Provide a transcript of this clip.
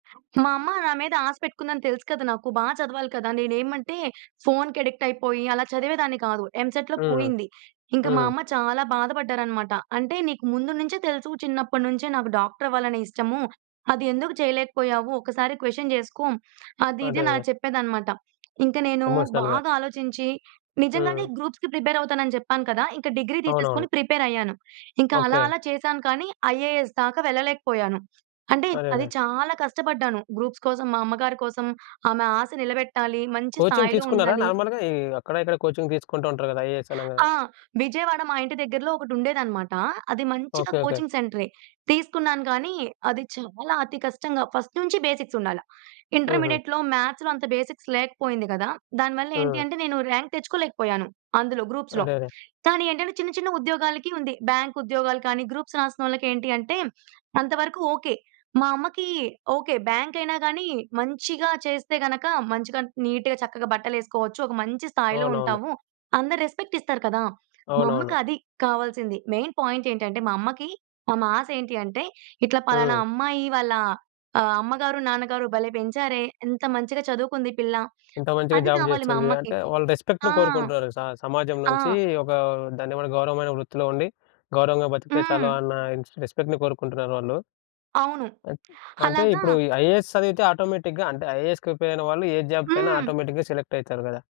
మా అమ్మ నా మీద ఆశ పెట్టుకుందని తెలుసు కదా! నాకు బాగా చదవాలి కదా! నేనేమంటే ఫోన్‌కి అడిక్ట్ అయిపోయి, అలా చదివేదాన్ని కాదు. ఎంసెట్‌లో హ్మ్. పోయింది. ఇంకా మా హ్మ్. అమ్మ చాలా బాధపడ్డారన్నమాట. అంటే, "నీకు ముందు నుంచే తెలుసు, చిన్నప్పటి నుంచే నాకు డాక్టర్ అవ్వాలనే ఇష్టము, అది ఎందుకు చేయలేకపోయావు? ఒక్కసారి క్వశ్చన్ చేసుకో" అది, ఇది అదే, అదే. అని చెప్పేదన్నమాట. ఇంకా నేను ఎమోషనల్‌గా. బాగా ఆలోచించి, నిజంగానే హ్మ్. గ్రూప్స్‌కి ప్రిపేర్ అవుతాన‌న్ని చెప్పాను కదా! ఇంక డిగ్రీ అవునవును. తీసేసుకొని ప్రిపేరయ్యాను. ఇంకా అలా, ఓకే. అలా చేశాను కానీ, ఐఏఎస్ దాకా వెళ్ళలేకపోయాను. అంటే, అది అరరే! చాలా కష్టపడ్డాను గ్రూప్స్ కోసం, మా అమ్మగారి కోసం ఆమె ఆశ నిలబెట్టాలి, మంచి కోచింగ్ స్థాయిలో తీసుకున్నారా? ఉండాలి. నార్మల్‌గా ఈ అక్కడ, ఇక్కడ కోచింగ్ తీసుకుంటూ ఉంటారు కదా, ఐఏఎస్ అనగా ఆ! విజయవాడ మా ఇంటి దగ్గరలో ఒకటుండేదన్నమాట. అది మంచిగా ఓకే, ఓకే. కోచింగ్ సెంటరే. తీసుకున్నాను కానీ, అది చాలా అతి కష్టంగా ఫస్ట్ నుంచి బేసిక్స్ ఉండాల. హుహు. ఇంటర్మీడియేట్‌లో, మ్యాథ్స్‌లో అంత బేసిక్స్ లేకపోయింది కదా! దానివల్ల ఏంటి హ్మ్. అంటే, నేను ర్యాంక్ తెచ్చుకోలేకపోయాను. అందులో గ్రూప్స్‌లో. అరరే! కానీ, ఏంటంటే చిన్న, చిన్న ఉద్యోగాలకి ఉంది, బ్యాంక్ ఉద్యోగాలు కానీ, గ్రూప్స్ రాసినోళ్ళకేంటి అంటే అంత వరకు ఓకే. మా అమ్మకి ఓకే, బ్యాంక్ అయినా గాని మంచిగా చేస్తే గనుక, మంచిగా నీట్‌గా చక్కగా బట్టలెసుకోవచ్చు. ఒక మంచి స్థాయిలో అవునవును. ఉంటాము. అందరూ రెస్‌పెక్ట్ ఇస్తారు కదా! మా అమ్మకి అవునవును. అది కావాల్సింది. మెయిన్ పాయింట్ ఏంటంటే మా అమ్మకి, మా మాశ ఏంటంటే, ఇట్లా పలానా హ్మ్. అమ్మాయి వాళ్ళ ఆహ్, అమ్మగారు, నాన్నగారు భలే పెంచారే, ఎంత మంచిగా చదువుకుంది పిల్ల, ఎంత మంచిగా అది జాబ్ కావాలి మా చేస్తుంది. అమ్మకి. అంటే, వాళ్ళు రెస్పెక్ట్‌ని ఆ! కోరుకుంటున్నారు స సమాజం ఆ! నుంచి ఒక దాన్నేమంటారు గౌరవమైన వృత్తిలో ఉండి, గౌరవంగా బ్రతికితే చాలు హ్మ్. అన్న ఇన్స్ రెస్పెక్ట్‌ని కోరుకుంటున్నారు వాళ్ళు. అవును. అన్ అంటే, అలాగా ఇప్పుడు ఈ ఐఏఎస్ చదివితే ఆటోమేటిక్‌గా అంటే, ఐఏఎస్‌కి ప్రిపేరైన వాళ్ళు ఏ జాబ్‌కైనా హ్మ్. ఆటోమేటిక్‌గా సెలెక్టయితరు కదా!